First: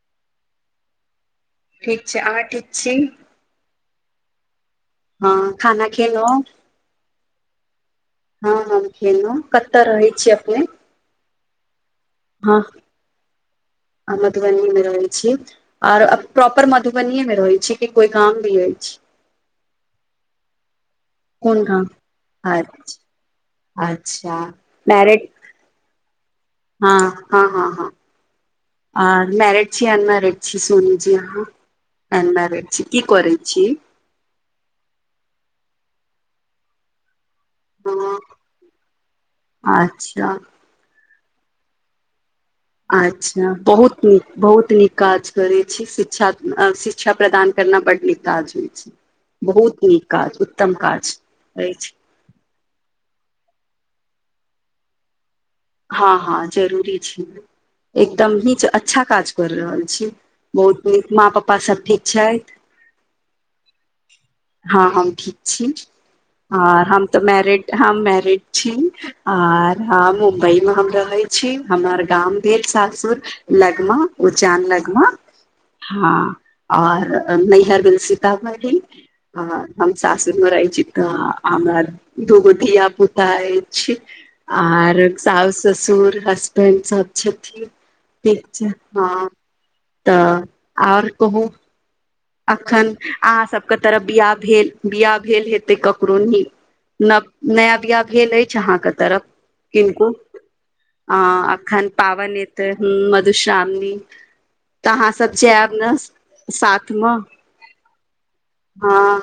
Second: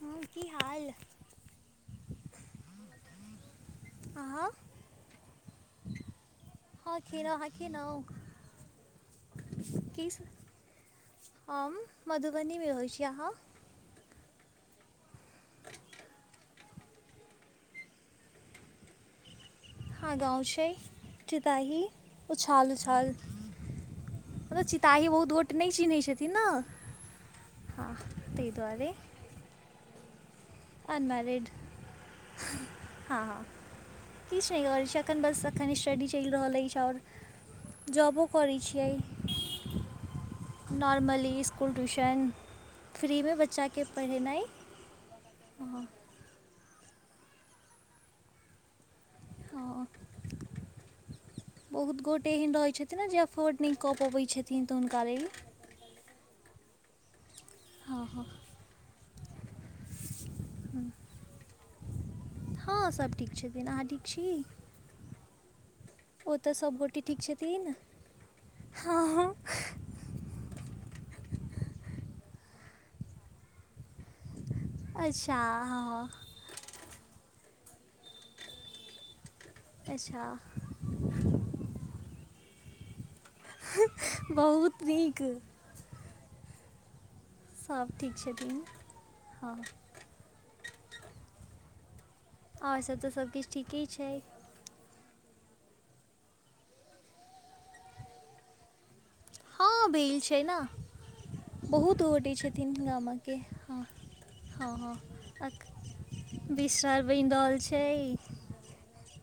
हँ की हाल ठीक छै आहाँ ठीक छी आहाँ हँ खाना खेलौ हँ खनौ आहाँ खेनौ हँ हम खेलौ कतऽ रहै छीयै अपने हम मधुबनी हँ मे होय छियै आहाँ मधुबनी ये मे रहै छी आर प्रॉपर मधुबनीे मे रहै छीयै कि कोई गाम भी अइछ हँ गाँव छै कोन तिताही गाम उछाल अच्छा उछाल अच्छा मतल चिताही मैरिड बहुत गोट नै चिन्है छथिन न हँ तै दुआरे आर मैरेज छी अनमैरेज छी सोनी जी अहाँ अनमैरिड अनमैरेड छी की करै छी कि चैल रहल छै अखन बस एखन स्टडी चैल रहल अछि आओर हँ, जॉबो करै छियै अच्छा नॉर्मली स्कूल ट्यूशन फ्रीमे अच्छा बच्चाके बहुत नीक पढ़ेनाइ बहुत नीक काज करै छी हँ शिक्षा ‌अ‌ शिक्षा प्रदान करना बड निकाज होइ छै बहुत हँ नीक काज उत्तम काज अछि बहुत गोटे एहन रहै छथिन ने जे अफोर्ड नै कऽ पबै छथिन तऽ हुनका लेल हँ हँ जरूरी छै हँ हँ एकदम नीच‌ अच्छा काज कर रहल छी बहुत नीक माँ पप्पा सब ठीक छैथ हँ सभ ठीक छथिन अहाँ ठीक छी हँ हम ठीक छी ओतय आ सभगोटे हम तऽ ठीक मैरिड छथिन हम मैरिड छी हँ आर ह मुम्बई मे हम रहै छी हमर गाम भेल सासुर लगमा उजान लगमा हँ। आर नैहर भेल सितामढ़ी आर हम अच्छा सासुर मे रहै छी तऽ हमरा दुगो धियापुता अछि बहुत आर नीक साउस ससुर हसबैंड सब छथिन। सभ ठीक छथिन छै। हॅं हँ तऽ आओर कहू आओर अखन सभ तऽ अहाँ सभकिछु सबके ठीके तरफ छै बिआह भेल बिआाह भेल हेतै ककरो नी न नया बिआाह भेल अछि। अहाँके तरफ हँ किनको भेल छै ने अ अखन बहुत गोटे पावैन एतै छथिन ह गामके हँ मधुश्रावणी। हँ तऽ हँ अहाँ सब जायब ने साथमे बैन रहल छै। हँ।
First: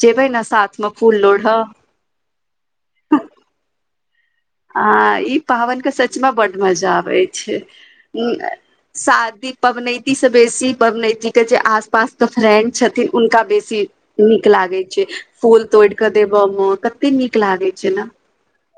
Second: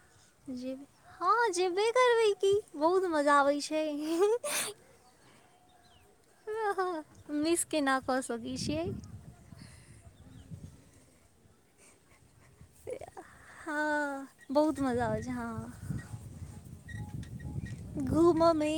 जेबै ने जेब साथमे फूल हँ लोढ़ऽ जेबे करबै कि बहुत मजा आबै छै। ह ई पाबैन के सचमे बड मजा आबे छै। मिस केना कऽ सकै छियै शादी पबनैती से बेसी पबनैत के जे आस पास के फ्रेंड छथिन। उनका बेसी हँ नीक बहुत लागै छै मजा आबै फूल हँ तोइड़ कऽ देबमे कते नीक लागे छै। ने ममी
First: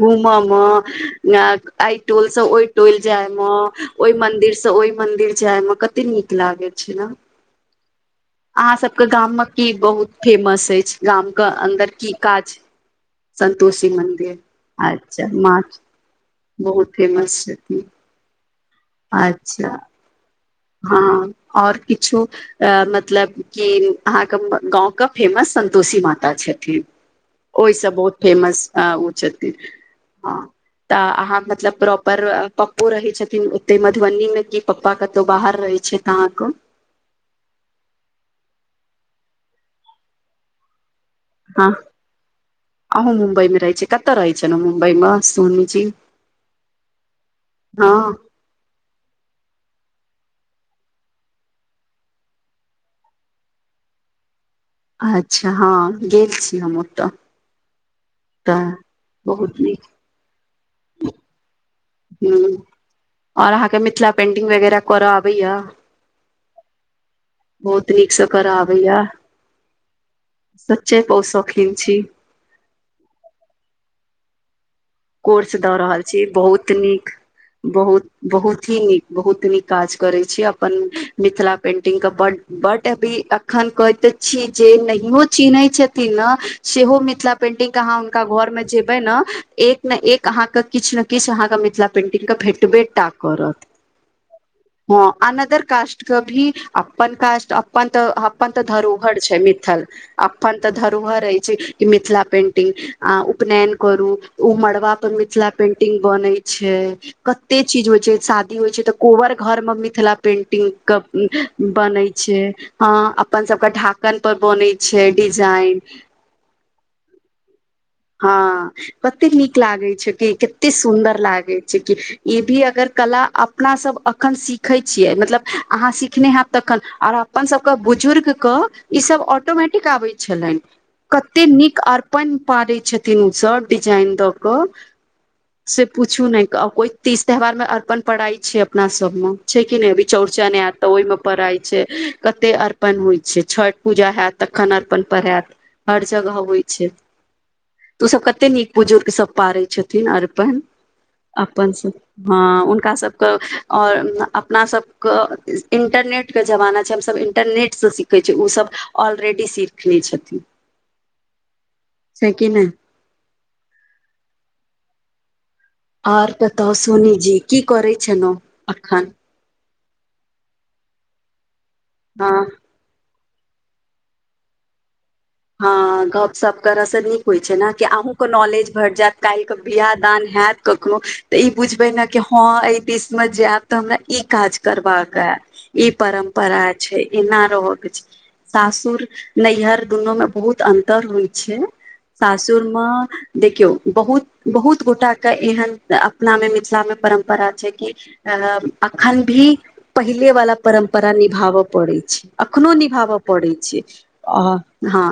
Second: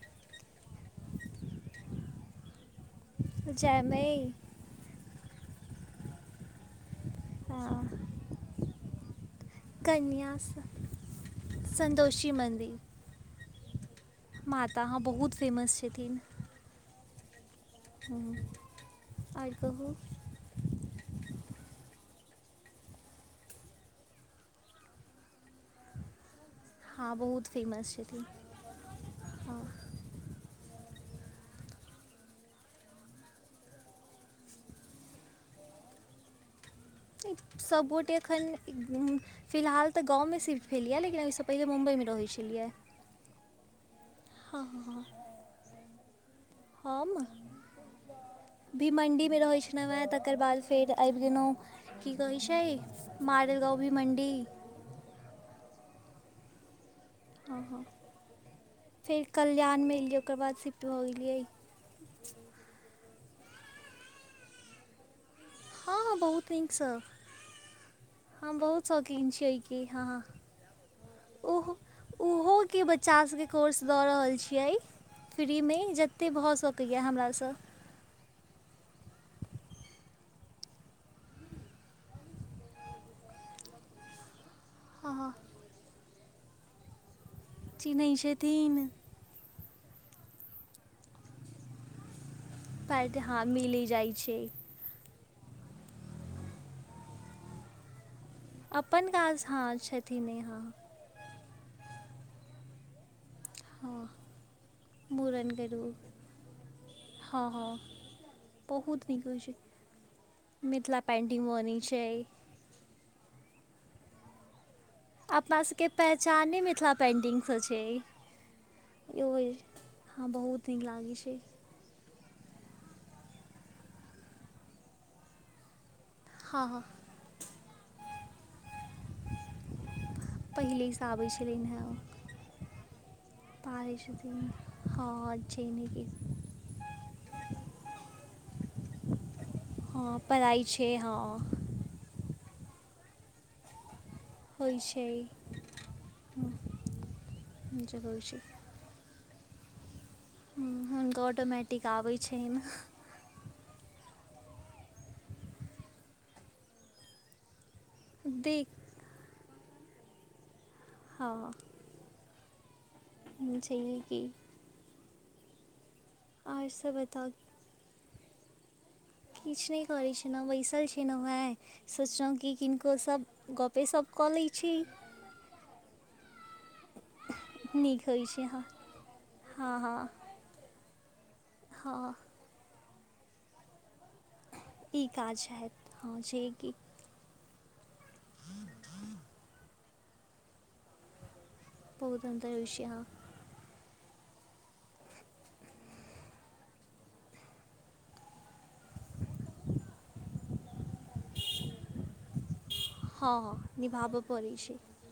घूमऽ मे अइ टोल स ओइ टोइल जाय मे जायमे ओहि मंदिर से ओहि मंदिर जाय मे कते नीक लागैत छै। न हँ। अहाँ सबके गाम मे की बहुत कन्या फेमस अछि। गाम के अन्दर की सन्तोषी काज मन्दिर संन्तोषी मन्दिर माता हँ अच्छा बहुत म फेमस बहुत फेमस छथिन हुॅं अच्छा। हँ अओर किछु अ मतलब कि अहाँके गाँव के फेमस सं तोषी माता छथिन। हँ बहुत ओहिसँ फेमस बहुत छथिन फेमस ओ छथिन। हँ ह तऽ अहाँ मतलब प्रॉपर पप्पो रहै छथिन। ओते मधुबनी मे कि पप्पा क बाहर रहै छैथ अहाँक सब गोटे अखन फिलहाल तऽ गाँव मे सिर भेलयै लेकिन तऽ पहिले मुम्बइमे रहै छलियै। अहु मुंबइ मे रहय छै। कत रहै छेलौ हँ हँ मुंबईमे सोनीजी हँ भी मण्डीमे रहै छलौ हॅं तकर बाद फेर आबि गेलौ की कहै छै। मारेल गाँवभीमण्डी अच्छा हँ गेल छी हम ओतऽ हँ हँ तऽ फेर बहुत नीक कल्याणमे एलियै ओकर बाद सिफ्ट भऽ गेलियै। ह और अहाँकेँ मिथिला पेटिग वगेरह करऽ आबैया हँ हँ बहुत निक स बहुत नीकसँ करऽ हम बहुत आबैया शौकीन छियै एहिके। ह ह सच्चे बहुत शौकीन ओहो छी ओहोके बच्चा सभके कोर्स दऽ रहल छियै। कोर्स दऽ फ्रीमे रहल छी जतेक भऽ बहुत सौक अए नीक हमरास- बहुत बहुत ही नीक बहुत नीक काज करैत छी। अपन मिथिला पेंटिंगके बड़ बट अभी अखन कहैतैते छी। जे हँ नहियो हँ चिन्हैत छथिन ने सेहो मिथिला पेंटिंग अहाँ चिन्हैत हुनका घर मे छथिन जेबै ने एक। ने एक अहाँ के किछ ने किछ अहाँ के मिथिला पेंटिंग के भेट। फट हँ मिली जाइ छै।। हँ अनदर कास्ट क भी अपन कट अपन त अपन तऽ अपन धरोहर छै। काज हँ मिथल छथिन अपन हँ तऽ धर ह रहै छै कि मिथिला पेन्टिंग अ उपनयन करू हँ ओ मड़बा पर मिथिला मूड़नके पेंटिंग रूप बन छै। हँ कते हँ चीज होइ छै शादी होइ छै तऽ बहुत नीक कोबर होइ छै घर मे मिथिला पेंटिंग के बनै छै। हँ अपन सभ के ढाकन पर बने अपना सभके पेहचाने मिथिला पेंटिंग सऽ छै हँ यौ कतेक नीक लागे छै हँ के बहुत कते नीक लागै सुंन्दर छै लागे। इ भी अगर कला अपना सभ अखन सीखै छियै मतलब अहाँ सिखने हैव हँ तखन हँ आर अपन सभके बुजुर्गक ई सभ ऑटोमेटिक आबे छलैन पहिलेसँ आबै कते छलनि नीक हेँ ओ अर्पण पारै छथिन ओ सभ पारै डिजाइन दऽ छथिन कऽ हँ छै से पूछू नीक नहि कोइ तीज त्यौहार मे अर्पण पड़ाइ छैय अपना सभमे छै कि नहि अभी हँ चौरचन पढ़ाइ ऐत तऽ छै हँ ओहिमे पड़ाइ छै कते अर्पण होइ छै छठ पूजा हैत तखन होइ अर्पण छै परैत हर जगह होइ छै। जे उ ओसभ होइ छै कते नीक बुजुर्ग सभ पारै छथिन अर पन हुनका अपन ऑटोमेटिक आबै सभ हँ हुनका छनि सभ कऽ ओर अपना सभक इन्टरनेटके जमाना छै हमसभ इन्टरनेटसँ सी कहै छै ओ देख सभ ऑलरेडी सीखने छथिन हँ। छै कि नहि जी आर कता आओर सब बताउ सोनीजी की करै छेलौ अखन किछ नै करै छेलौ बैसल छलौ हेँ सोचलौ हँ कि किनको सभ- गपेसप कऽ लै छी। ह गपशप करऽ स नीक होइ छै न कि नीक होइ अहूँके छै हँ नॉलेज भेट जैत काइल क हँ बियाह हँ दान हैत कखनो तऽ ई बुझबै ने हँ कि हम हँ अय दिस मे जैब तऽ हमरा ई काज ई करबाक ह काज हैत इ हँ छै परम्परा कि छै एना रहऽ के छै सासुर नैहर दुनू मे बहुत अंतर होइ छै बहुतंत्र सासुर ऋषि हँ म देखियौ बहुत बहुत गोटा के एहन अपना मे मिथिला मे परम्परा छै कि अखन भी पहिले वाला परम्परा निभाबऽ पड़ैत छै अखनो निभाबऽ हँ पड़ै हँ छै निभाबऽ अ पड़ै छै हँ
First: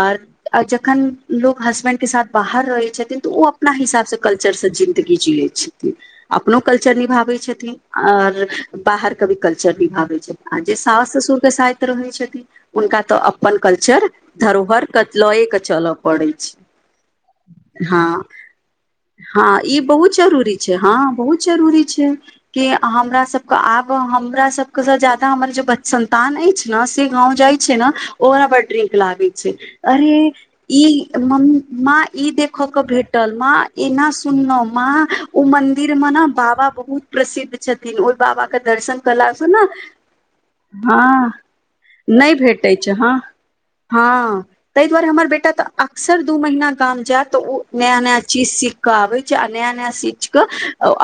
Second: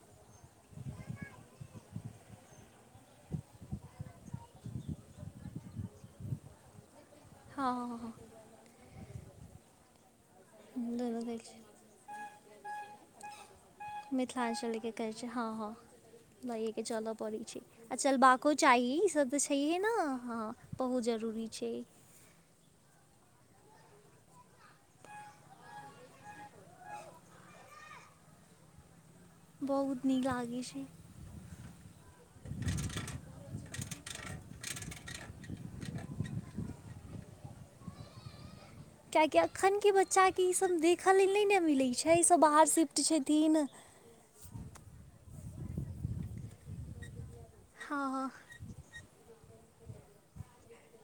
आर आ जखन लोग हसबेंड के साथ बाहर रहै छथिन तऽ ओ अपना हिसाब स कल्चर स जिंदगी जियै छथिन अपनो कल्चर निभाबै हँ छथिन हँ आओर बाहर क भी कल्चर निभाबै छथि जे हँ सास दुनू ससुर कहै के छै सा रहै छथि उनका तऽ अपन कल्चर धरोहर मिथिलाञ्चलके कहै कत छै लए हँ के हँ चलऽ पड़ै लएके चलऽ पड़ै छै आ ह चलबाको चाही ई सब तऽ हँ छैहे ई ने बहुत हँ जरूरी छै हँ बहुत जरूरी छै। के हमरा सभ के आब हमरा सभके से जादा हमर जे संतान अइछ न‌ से गाव जाय छै न ओरा बड्ड नीक लागै छै बहुत नीक अरे लागै ई छै मम्मी माँ ई देखय क भेटल माँ एना सुनलो माँ उ मंदिर मे न बाबा बहुत प्रसिद्ध छथिन ओइ बाबा के दर्शन कियाकि कयलासँ ने अखनके बच्चाके ईसभ देखऽ हँ लेल नय न मिलै छै नहि ईसभ बाहर भेटै छै शिफ्ट हँ छथिन हँ तै दुआरे हमर बेटा तऽ अक्सर दू महीना गाम जैत ओ नया हँ नया हँ चीज सीख कऽ आबै छै आ नया नया सिच क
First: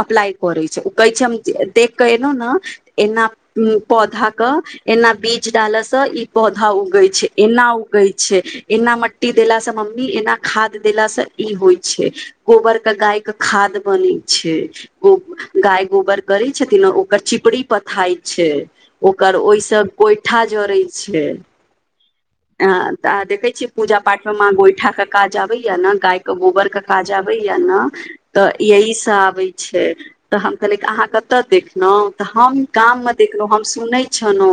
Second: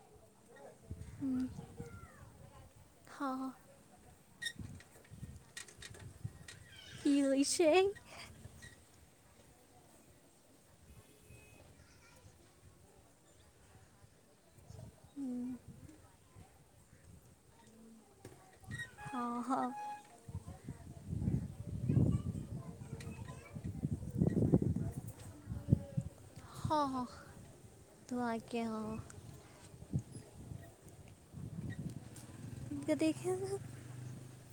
अप्लाइ करै छै उ कहै छै हम जे देखक एलौं न एना हँ हँ पौधा क एना बीज डालऽ स ई पौधा उगे की छै होइ एना हो छै एना मट्टी देलासँ मम्मी एना खाद देलासँ ई होइ छै गोबर कऽ गायके खाद बनै गाय गोबर करै छथिन ओकर चिपरी पथाई छै हँ ओकर हँ ओइसँ गोइठा जड़ै छै। अ तऽ देखे छीयै पूजा पाठ मे माँ गोइठा के काज आबै या न गाय क गोबर के हँ हँ काज आबै या न तऽ धुआँके यही हँ सभ आबै छै तऽ हम कहलियै अहाँ कतऽ देखलौ तऽ हम गाम मे देखे देखलहु हम सुनै छलहुँ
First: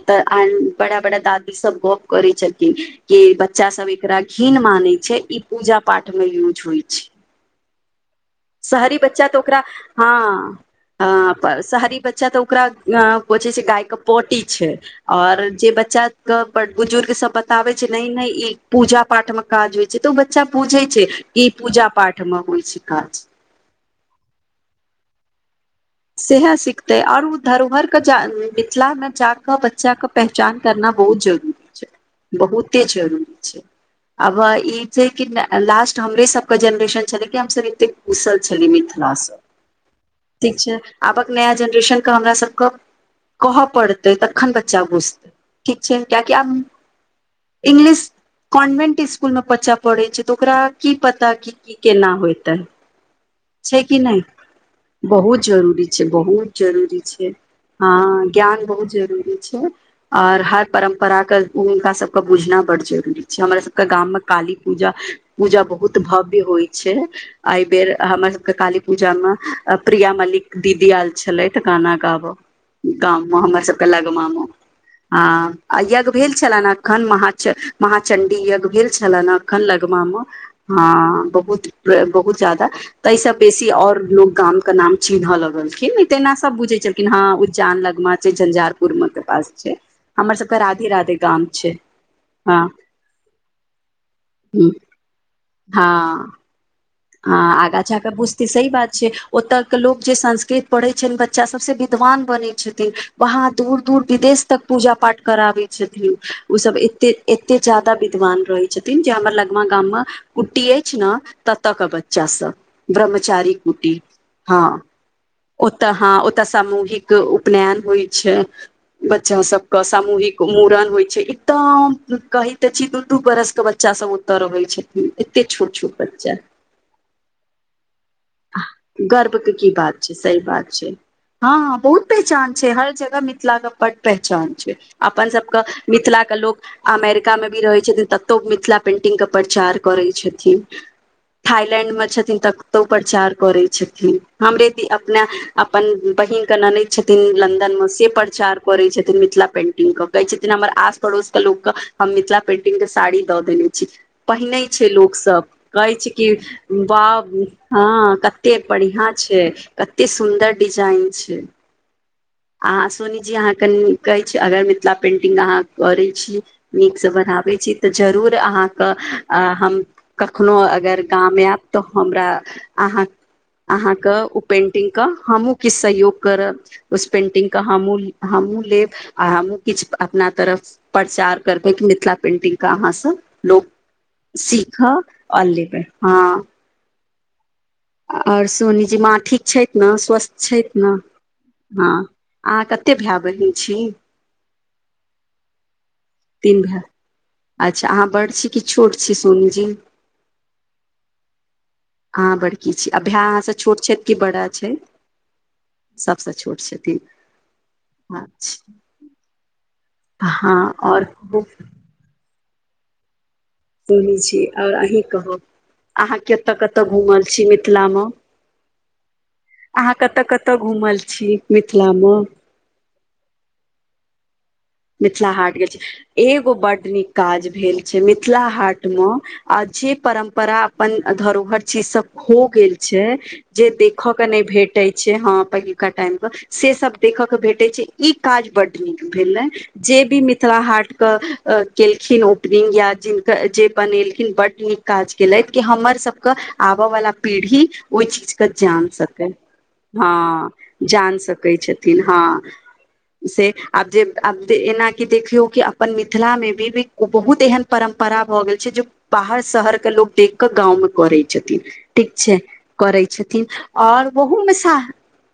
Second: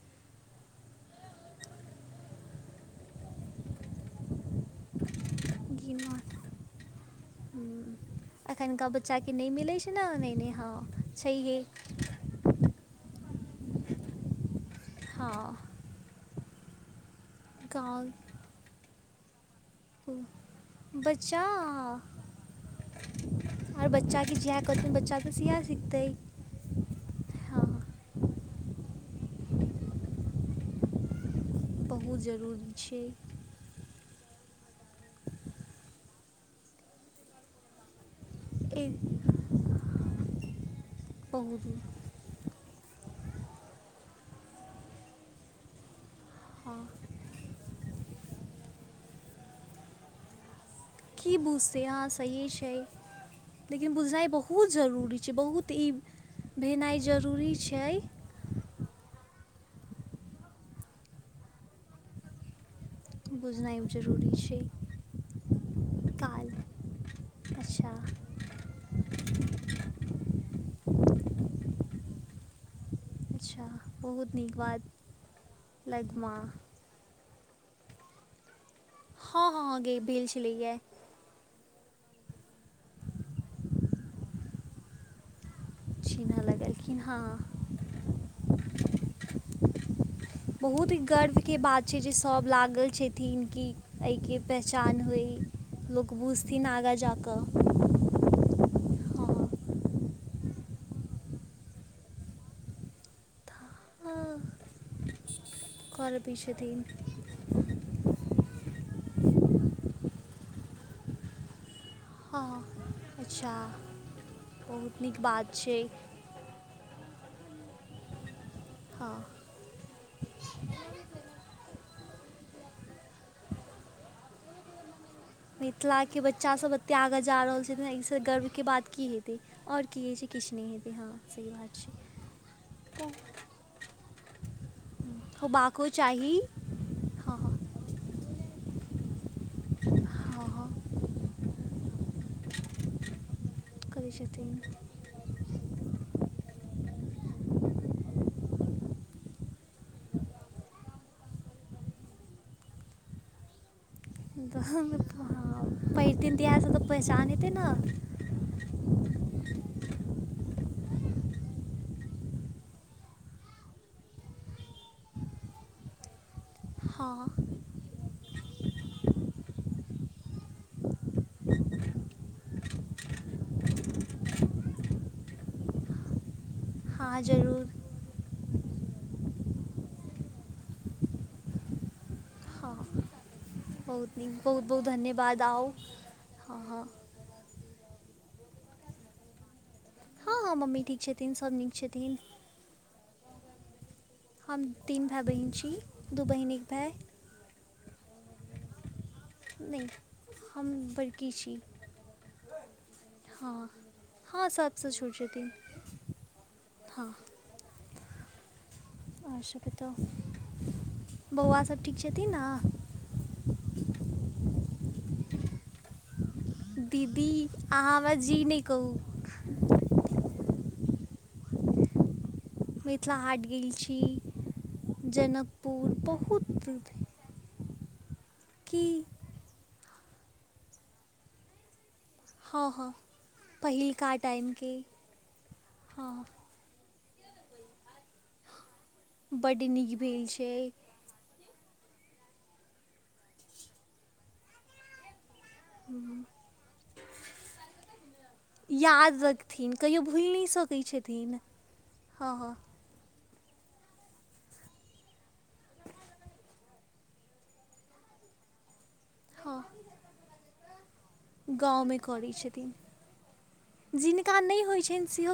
ओतऽ बड़ा बड़ा दादी सभ गप करै छथि न के बच्चा सभ एकरा घिन मानै छै। ई पूजा पाठ मे यूज होइ छै। ह एखुनका शहरी बच्चा बच्चाके तऽ नहि ओकरा मिलैत छै। नेनने हँ छैहे। हँ शहरी बच्चा तऽ ओकरा अ को छै। गाय के पोटी छै। आऔर जे हँ बच्चा ब बुजुर्ग सभ बताबे छै। नै गाँव नइ ई पूजा पाठ मे काज होय छै। तऽ बच्चा पूजे छै। बच्चा ई पूजा पाठ होइ छै। काज आओर बच्चाके जएह कहथिन बच्चाके सिएह सिखतै सएह सिखते आऔर ओ हँ धरोहर के मिथिला मे जाकऽ बच्चा के नचान करना बहुत जरूरी छै। बहुत जरूरी बहुते छै जरूरी छै। अब ई छै कि लास्ट हमरे सभके जेनरेशन छलै कि हमसभ एतेक। कुशल छलै। ए मिथिला सभ ठीक छै। आबक नया बहुत जेनरेशन हमरा सभके कहऽ पड़ते तखन बच्चा घुसतै? ठीक छै। कियाकि आब हँ इंग्लिश कॉन्वेन्ट इसकुलमे बच्चा पढ़ै छै। त ओकरा कि पता की बुझतै हँ केना सहिए होतै छै छै। लेकिन कि नहि बुझनाइ बहुत जरूरी छै बहुत जर ई छै। बहुत भेनाइ जरूरी छै। छै हँ ज्ञान बहुत जरुररी छै। और हर परम्परा के हुनका सभ के बुझना बड जररी हमरा बुझनाइ सभके गाम मे जरूरी काली छै पूजा पूजा बहुत भव्य काल होइ छै। आइबर अच्छा हम काली पूजा मे प्रिया मलिक दीदी आयल छलै। गाना गाब गाम मे हमर अच्छा सभके लगमा बहुत मे नीक बात आ यज्ञ भेल लगमा छले। ने एखन महा महाचणडी यज्ञ भेल छलनि। ह हँ एखन हँ हँ गे लगमा मे भेल छलैए हैं बहुत- बहुत ज्यदा तास बेसी और लोग गाम के नाम चिन्हऽ लगल। तेना छीनऽ सभ बुझै लगलखिन छलखिन हँ उज्जान लगमा छै। झंझारपुर के पास छै। हमर सबके राधे बहुत ई राधे गाम गर्वके बात छै। जे सभ हँ लागल छथिन। कि एहिके पहचान होइ लोक भूझथिन आगा जा हाँ आगा जाक बुझ सही बात छै। हँ ओतय के लोक जे संस्कृत पढ़ैत छै। बच्चा सब से विद्वान बनै छथिन। वहाँ दूर दूर विदेश हँ, तक पूजा पाठ कराबै छथिन। करबै ओ सब छथिन एते एते जादा विद्वान रहै छथिन। जे हमर लगमा गाम मे कुट्टी अछि। ने ततऽ केबच चा सब हँ ब्रह्मचारी अच्छा कूटी हँ बहुत नीक बात ओ छै तऽ हँ ओ समूहिक उपनयन होइ छै। हँ बच्चा सब क सामूहिक मूड़न होइ छै। ई तऽ कही ते छी। दू दू बरस के बच्चा सब ओतऽ रहै छै। मिथिला के बच्चा सब एते आगा जा रहल छै न त गर्वके बात की हेतै गर्व के आओर बात की होइ छै। किछु नै हेतै हँ सही बात छै। पेहचान छै। हर जगह मिथिला के पट पेहचान छै। अपन सबक होबाको मिथिला क चाही लोक अमेरिका हँ मे भी हँ रहै छथिन। ततौ मिथिला पेंटिंग क प्रचार करै हँ छथिन। हँ थाइलैंड मे छथिन ततौ प्रचार करै छथिन। हमरे ति अपने अप अपन बहिनक ननैद छथिन। लन्दन मे से प्रचार करै छथिन। मिथिला पेंटिंग क कहै छथिन। हमर आस पड़ोस क लोकक हम मिथिला पेंटिंग क साड़ी दऽ देने छी। हँ पहिनै छै। लोकसभ कहै छै। कि पहिरथिन तऽ इएहसँ तऽ बाब पहिचान हँ। हेतै ने हँ कते बढ़िया छै। कते सुन्दर डिजाइन छै। आहाँ सोनी जी आहाँ कनि कहै छी। अगर मिथिला पेंटिंग आहाँ करै छी। नीक स हँ बराहबै छय। तऽ जरूर अहाँके हम कखनो अगर गाम आयब तऽ हमरा आहाँ आहाँक ओ पेन्टिंगक हमहूँ किछु सहयोग करब उस हँ पेन्टिंग का जरूर हम मूल हमहुँ लेब आ हमहु किछ अपना तरफ स प्रचार करबै मिथिला पेंटिंग क हँ आहाँसँ लोक बहुत नीक सीख आओर लेबै हँ। आहाँ आओर सोनी जी माँ ठीक छथि न स्वस्थ हँ हँ छथि मम्मी न ठीक छथिन सभ नीक हँ छथिन अहाँ कते भाएय बहिन छी हम तीन भाएय बहिन छी दू बहिन तीन एक भाएय। भाय अच्छा आहाँ बड़ सी- ई छोट छै सोनी जी नहि हम बड़की छी आहाँ बड़की छी आ भाएय आहाँ से हँ छोट छथि कि बड़ा हँ छैय सभसँ छोट छथिन सब स छोट छथि ई हँ अचछा अछ हँ आओर एथिन न सुनय छीयै आओर अहीं कहब अहाँ केतऽ कतऽ घुमल छीयै मिथिला मे कौ आहाँ कतऽ कतऽ घुमल छी मिथिला मे मिथिला हाट गेल छी मिथिला हाट गेल छी जनकपुर एगो बहुत बड्ड नीक काज भेल छैय मिथिला हाट की मे अछि परम्परा अपन धरोहर चिज सब खो हँ गेल हँ छैय जे देखऽ पहिलका के नै टाइमके भेटै छैय हँ पहिलुका टाइम हँ प से सब देखय कऽ भेटय छै ई काज बड बड नीक भेल छैय हाट कऽ केलखिन ओपनिंग या जिनक जे बनेलखिन बड नीक काज केलैथ कि हमर सब कऽ आब बला पीढ़ी ओइ चीज कऽ जान याद सकय रखथिन कहियो भूलि नहि हँ सकै जान छथिन सकय छथिन हँ [inaudible] से आब जे एना की देखियौ कि अपन मिथिला मे विविध बहुत एहन परम्परा भऽ गेल छै जे बाहर हँ शहर केँ लोक देख कऽ गाँव मे करै छथिन गाँवमे ठीक करै छै छथिन करै छथिन और जिनका ओहू मे नहि सा होइ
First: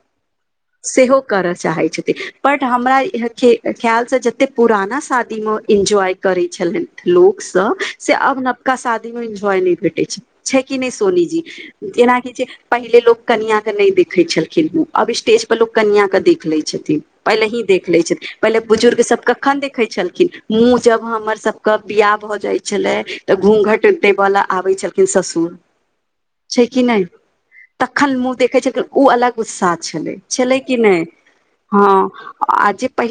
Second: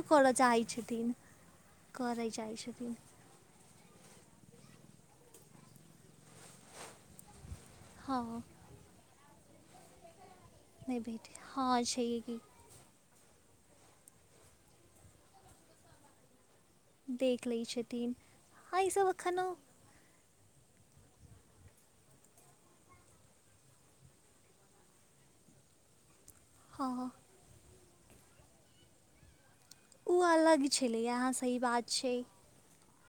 [unintelligible] सेहो करय चाहैत छथि करय चाहै बट छथिन हमरा यर केँ ख्याल से जते पुराना शादी म एंजॉय करै छलैन लोक सऽ से अब हँ नबका शादी म इनजॉय नै भेटै छै छै की नै नहि भेट सोनीजी हँ छै जेना की कि जे पहिले लोक कनिया कऽ नहि देखै छलखिन अब स्टेज पर लोक कनिया कऽ देख लै छै पहिले ही लै देख लय छथिन छैय पहिले बुजुर्ग एहिसभ सब एखनहु कखन देख देखै छलखिन मुँह जब हमर सब कऽ बियाह भऽ जाय छलय तऽ घूँघट देबऽ लेल आबै केँ ससुर छैय कि नै हँ [inaudible] तखन मुँह देखै छैलखिन उऽ अलग उत्साह छलय ओ छलय अलग कि नै छलैए अहाँ सही [inaudible] बात हँ छै आ जे पहिले